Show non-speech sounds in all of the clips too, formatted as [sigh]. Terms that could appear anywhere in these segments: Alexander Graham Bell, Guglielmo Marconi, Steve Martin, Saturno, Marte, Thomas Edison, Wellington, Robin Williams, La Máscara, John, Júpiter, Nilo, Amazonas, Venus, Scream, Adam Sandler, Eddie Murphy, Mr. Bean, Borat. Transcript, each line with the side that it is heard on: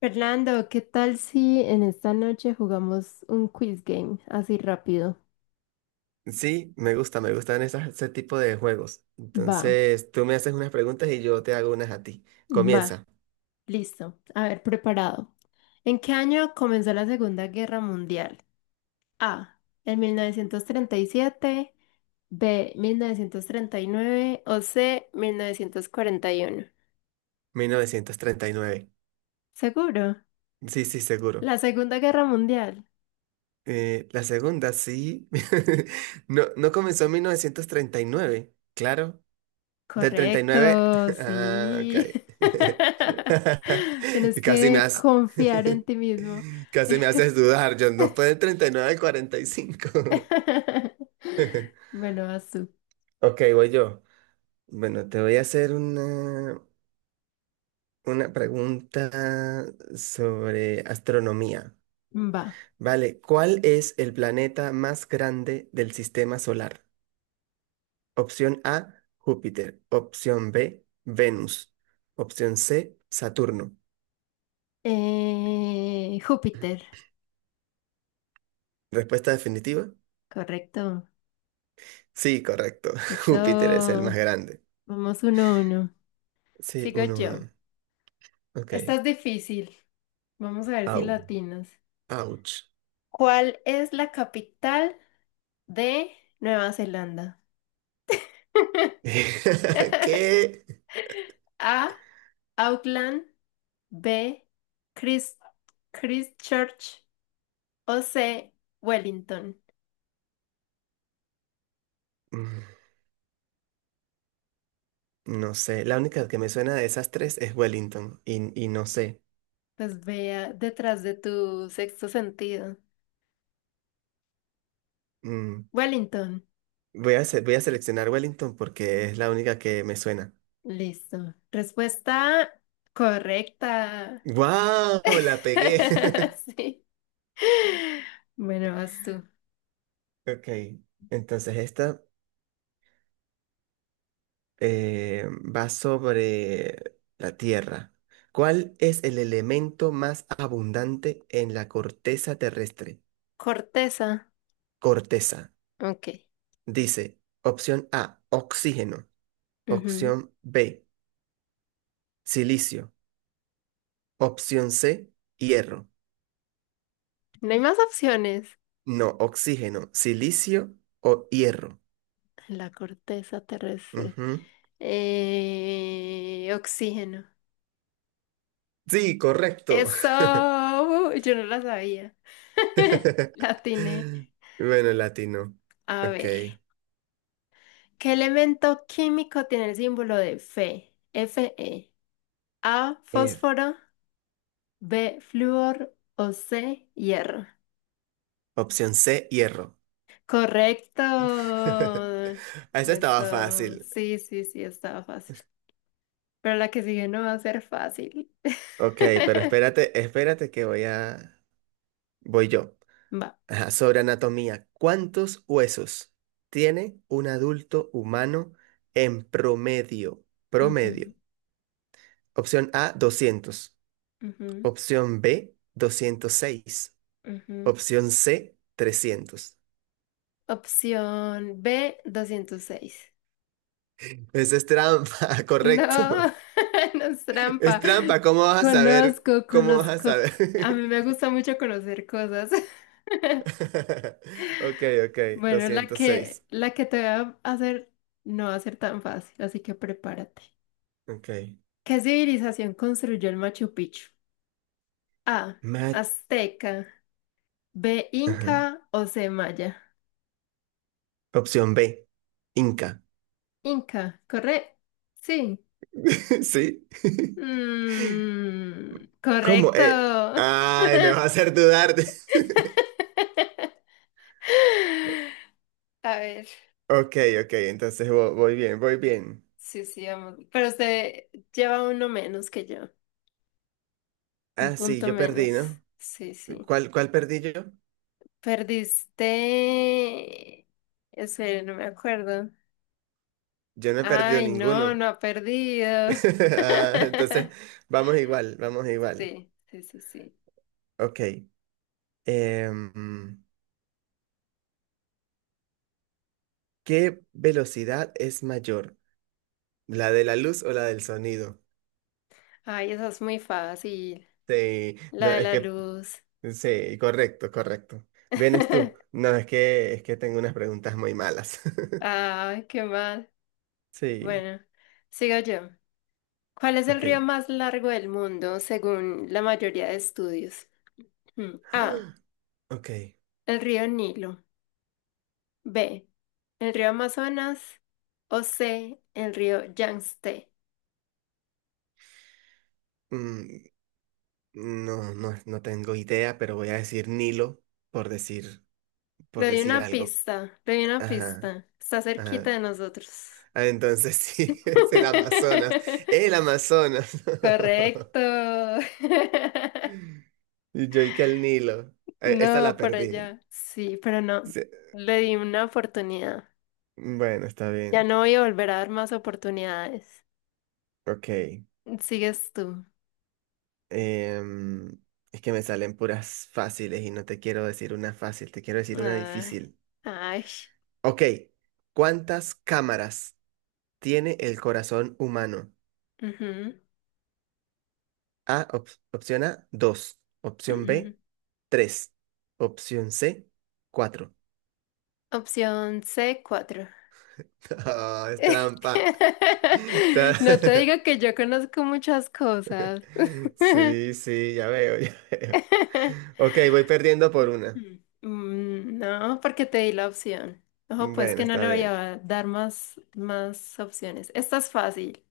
left: Fernando, ¿qué tal si en esta noche jugamos un quiz game así rápido?
right: Sí, me gusta, me gustan ese tipo de juegos.
left: Va,
right: Entonces, tú me haces unas preguntas y yo te hago unas a ti.
left: va,
right: Comienza.
left: listo. A ver, preparado. ¿En qué año comenzó la Segunda Guerra Mundial? A, en 1937. B, 1939. O C, 1941.
right: 1939.
left: ¿Seguro?
right: Sí, sí, seguro.
left: La Segunda Guerra Mundial.
right: La segunda, sí. [laughs] No, no comenzó en 1939, claro. Del 39.
left: Correcto,
right: [laughs] Ah, ok.
left: sí. [laughs]
right: [laughs]
left: Tienes
right: Casi me
left: que
right: has...
left: confiar en
right: [laughs]
left: ti mismo.
right: Casi me
left: [laughs]
right: haces dudar, John. No fue del 39 al 45.
left: [laughs]
right: [laughs]
left: Bueno, vas tú.
right: Ok, voy yo. Bueno, te voy a hacer una. Una pregunta sobre astronomía.
left: Va.
right: Vale, ¿cuál es el planeta más grande del sistema solar? Opción A, Júpiter. Opción B, Venus. Opción C, Saturno.
left: Júpiter,
right: ¿Respuesta definitiva?
left: correcto.
right: Sí, correcto. [laughs]
left: Eso,
right: Júpiter es el más grande.
left: vamos 1-1.
right: Sí,
left: Sigo
right: uno,
left: yo.
right: uno.
left: Esta
right: Ok.
left: es difícil. Vamos a ver si
right: Au.
left: latinas.
right: Ouch.
left: ¿Cuál es la capital de Nueva Zelanda? [laughs]
right: [laughs] ¿Qué?
left: A. Auckland. B. Chris- Christchurch. O C. Wellington.
right: Mm, No sé. La única que me suena de esas tres es Wellington. Y no sé.
left: Pues vea detrás de tu sexto sentido.
right: Mm,
left: Wellington.
right: voy a seleccionar Wellington porque es la única que me suena.
left: Listo. Respuesta correcta.
right: ¡Wow!
left: [laughs]
right: La pegué. [laughs]
left: Sí. Bueno, vas tú.
right: Ok, entonces esta eh, va sobre la Tierra. ¿Cuál es el elemento más abundante en la corteza terrestre?
left: Corteza.
right: Corteza.
left: Ok.
right: Dice, opción A, oxígeno.
left: Ujú.
right: Opción B, silicio. Opción C, hierro.
left: No hay más opciones.
right: No, oxígeno, silicio o hierro.
left: La corteza terrestre.
right: Ujú.
left: Oxígeno.
right: Sí, correcto. [laughs]
left: Eso. Yo no la sabía. [laughs] La
right: [laughs]
left: tiene.
right: Bueno, latino.
left: A
right: Ok.
left: ver. ¿Qué elemento químico tiene el símbolo de Fe? Fe. A, fósforo. B, flúor o C, hierro.
right: Opción C, hierro.
left: Correcto.
right: [laughs] Esa estaba
left: Eso,
right: fácil.
left: sí, sí, sí, estaba fácil. Pero la que sigue no va a ser fácil.
right: Ok, pero
left: [laughs]
right: espérate, espérate que voy a... Voy yo.
left: Va.
right: Ajá, sobre anatomía. ¿Cuántos huesos tiene un adulto humano en promedio?
left: Ujú,
right: Promedio. Opción A, 200.
left: ujú,
right: Opción B, 206.
left: ujú.
right: Opción C, 300.
left: Opción B, 206.
right: Esa es trampa, [laughs]
left: No,
right: correcto.
left: [laughs] no es trampa.
right: Es trampa, ¿cómo vas a saber?
left: Conozco,
right: ¿Cómo vas a
left: conozco. A
right: saber?
left: mí me gusta mucho conocer cosas. [laughs]
right: [laughs] Ok, ok,
left: Bueno, la que,
right: 206.
left: la que te voy a hacer no va a ser tan fácil, así que prepárate.
right: Ok.
left: ¿Qué civilización construyó el Machu Picchu? A.
right: Mat-
left: Azteca. B.
right: ajá.
left: Inca o C. Maya.
right: Opción B, Inca.
left: Inca, ¿correcto? Sí.
right: [laughs] ¿Sí? [laughs]
left: Mm,
right: ¿Cómo?
left: correcto.
right: Ay, me vas a hacer dudar.
left: [laughs] A ver,
right: [laughs] Ok, ok, entonces voy bien.
left: sí, sí, vamos. Pero usted lleva uno menos que yo, un
right: Ah, sí,
left: punto
right: yo
left: menos.
right: perdí, ¿no?
left: Sí, sí.
right: ¿Cuál perdí yo?
left: Perdiste. Espera, no me acuerdo.
right: Yo no he perdido
left: Ay, no,
right: ninguno.
left: no ha perdido.
right: [laughs] Ah, entonces,
left: [laughs]
right: vamos igual, vamos igual.
left: Sí, sí, sí, sí.
right: Ok. em, ¿Qué velocidad es mayor? ¿La de la luz o la del sonido?
left: Ay, esa es muy fácil.
right: Sí,
left: La
right: no,
left: de
right: es
left: la
right: que,
left: luz.
right: sí, correcto, correcto. ¿Vienes tú?
left: [laughs]
right: No, es que tengo unas preguntas muy malas. [laughs]
left: Ay, qué mal.
right: Sí,
left: Bueno, sigo yo. ¿Cuál es el río
right: ok.
left: más largo del mundo según la mayoría de estudios? A.
right: [gasps] Ok.
left: El río Nilo. B. El río Amazonas. O C. El río Yangtze.
right: mm, no, no, no tengo idea, pero voy a decir Nilo por decir, por
left: Le doy
right: decir
left: una
right: algo.
left: pista, le doy una
right: Ajá,
left: pista. Está cerquita
right: ajá.
left: de nosotros.
right: Ah, entonces sí, [laughs] es el Amazonas. El
left: [laughs]
right: Amazonas.
left: Correcto. [laughs]
right: [laughs] Y yo y que el Nilo. Esta
left: No,
right: la
left: por
right: perdí.
left: allá. Sí, pero no.
right: Se-
left: Le di una oportunidad.
right: Bueno, está
left: Ya
right: bien.
left: no voy a volver a dar más oportunidades.
right: Ok.
left: Sigues tú.
right: Em, es que me salen puras fáciles y no te quiero decir una fácil, te quiero decir una
left: Ay,
right: difícil.
left: ay.
right: Ok. ¿Cuántas cámaras tiene el corazón humano?
left: Ujú,
right: Opción A, dos. Opción
left: ujú.
right: B, tres. Opción C, 4.
left: Opción C cuatro.
right: [laughs] Es trampa. [laughs]
left: [laughs] No te
right: Ta-
left: digo que yo conozco muchas cosas.
right: [laughs] Sí, sí, ya veo, [laughs] ya veo.
left: [laughs]
right: Ok, voy perdiendo por una.
left: No, porque te di la opción. Ojo, pues
right: Bueno,
left: que no
right: está
left: le voy
right: bien.
left: a dar más, más opciones. Esta es fácil.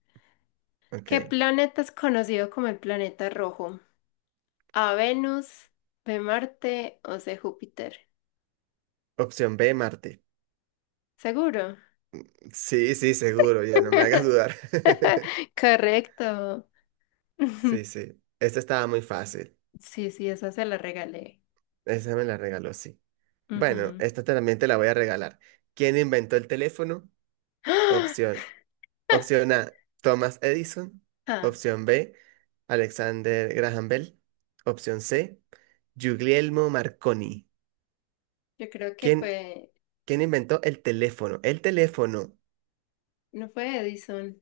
left: ¿Qué
right: Ok.
left: planeta es conocido como el planeta rojo? ¿A Venus, B Marte o C Júpiter?
right: Opción B, Marte.
left: ¿Seguro?
right: Sí, sí, seguro, ya no me hagas
left: [laughs]
right: dudar. [laughs]
left: Correcto.
right: Sí,
left: [laughs]
right: sí. Esta estaba muy fácil.
left: Sí, sí, esa se la regalé.
right: Esa me la regaló, sí. Bueno,
left: Ujú.
right: esta también te la voy a regalar. ¿Quién inventó el teléfono?
left: [gasps] Ah,
right: Opción. Opción A, Thomas Edison.
left: Ah,
right: Opción B, Alexander Graham Bell. Opción C, Guglielmo Marconi.
left: yo creo que
right: ¿Quién
left: fue,
right: ¿Quién inventó el teléfono? El teléfono.
left: no fue Edison.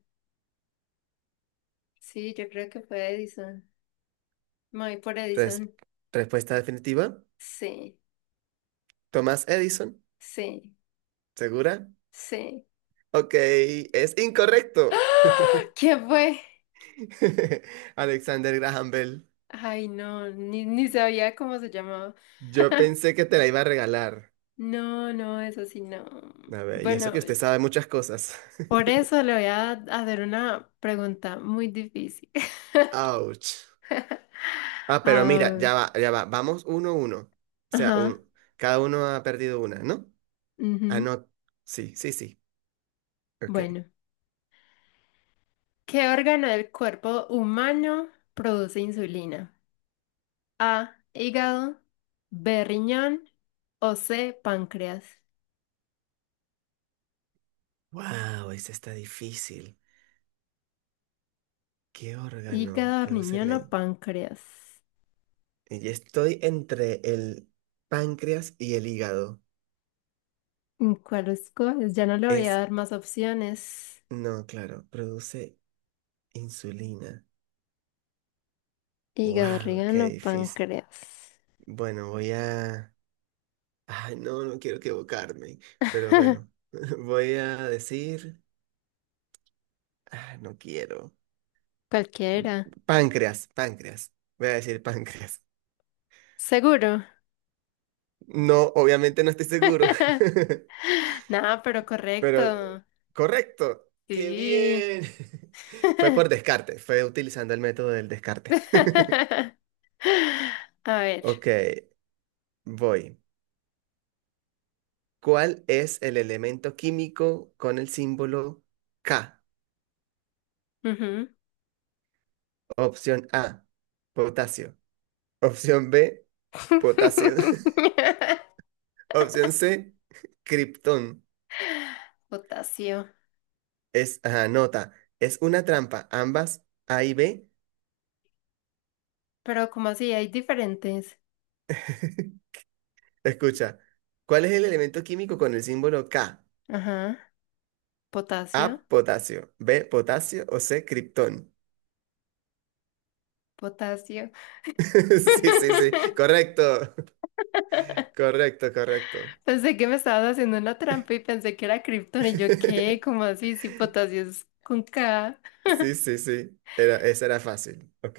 left: Sí, yo creo que fue Edison. Me voy por
right: Res-
left: Edison.
right: Respuesta definitiva.
left: Sí,
right: Thomas Edison.
left: sí,
right: ¿Segura?
left: sí.
right: Ok, es incorrecto.
left: [gasps] ¿Qué fue?
right: [laughs] Alexander Graham Bell.
left: Ay, no, ni sabía cómo se llamaba.
right: Yo pensé que te la iba a regalar.
left: No, no, eso sí, no.
right: A ver, y eso
left: Bueno,
right: que usted sabe muchas cosas.
left: por
right: [laughs]
left: eso le voy a hacer una pregunta muy difícil. [laughs]
right: Ouch. Ah, pero mira,
left: Ah,
right: ya va, ya va. Vamos uno a uno. O sea,
left: ajá,
right: cada uno ha perdido una, ¿no? Ah,
left: ujú.
right: no. Sí, sí, sí. Ok.
left: Bueno, ¿qué órgano del cuerpo humano produce insulina? A, hígado, B, riñón o C, páncreas.
right: Wow, esa está difícil. ¿Qué órgano
left: Hígado,
right: produce
left: riñón
right: la...
left: o
right: in-
left: páncreas.
right: Y estoy entre el páncreas y el hígado.
left: ¿Cuál escoges? Ya no le voy a
right: Es,
left: dar más opciones.
right: no, claro, produce insulina.
left: Hígado,
right: Wow,
left: riñón
right: qué
left: o
right: difícil.
left: páncreas.
right: Bueno, voy a... Ay, no, no quiero equivocarme, pero bueno,
left: [laughs]
right: [laughs] voy a decir... Ah, no quiero.
left: Cualquiera.
right: Páncreas, páncreas. Voy a decir páncreas.
left: ¿Seguro?
right: No, obviamente no estoy seguro,
left: [laughs] No, pero
right: [laughs] pero
left: correcto.
right: correcto. ¡Qué
left: Sí.
right: bien! [laughs] Fue por descarte, fue utilizando el método del descarte. [laughs]
left: [laughs] A ver.
right: Ok, voy. ¿Cuál es el elemento químico con el símbolo K?
left: Ujú.
right: Opción A, potasio. Opción B, potasio. [laughs]
left: [laughs]
right: Opción C, criptón.
left: Potasio.
right: Es, ajá, nota, es una trampa. Ambas, A y B.
left: ¿Pero como así? Hay diferentes.
right: [laughs] Escucha, ¿cuál es el elemento químico con el símbolo K?
left: Ajá.
right: A,
left: Potasio.
right: potasio. B, potasio o C, criptón. [laughs]
left: Potasio.
right: Sí, sí, sí.
left: [laughs]
right: Correcto. [laughs] Correcto, correcto.
left: Pensé que me estabas haciendo una trampa y pensé que era Krypton y yo qué,
right: [laughs]
left: como así, si potasio es con K.
right: Sí, sí, sí. Esa era fácil. Ok.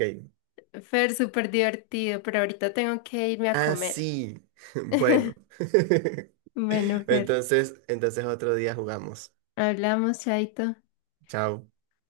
left: Fer, súper divertido, pero ahorita tengo que irme a
right: Ah,
left: comer.
right: sí. [laughs] Bueno.
left: [laughs]
right: [laughs]
left: Bueno, Fer,
right: Entonces, otro día jugamos.
left: hablamos, Chaito.
right: Chao.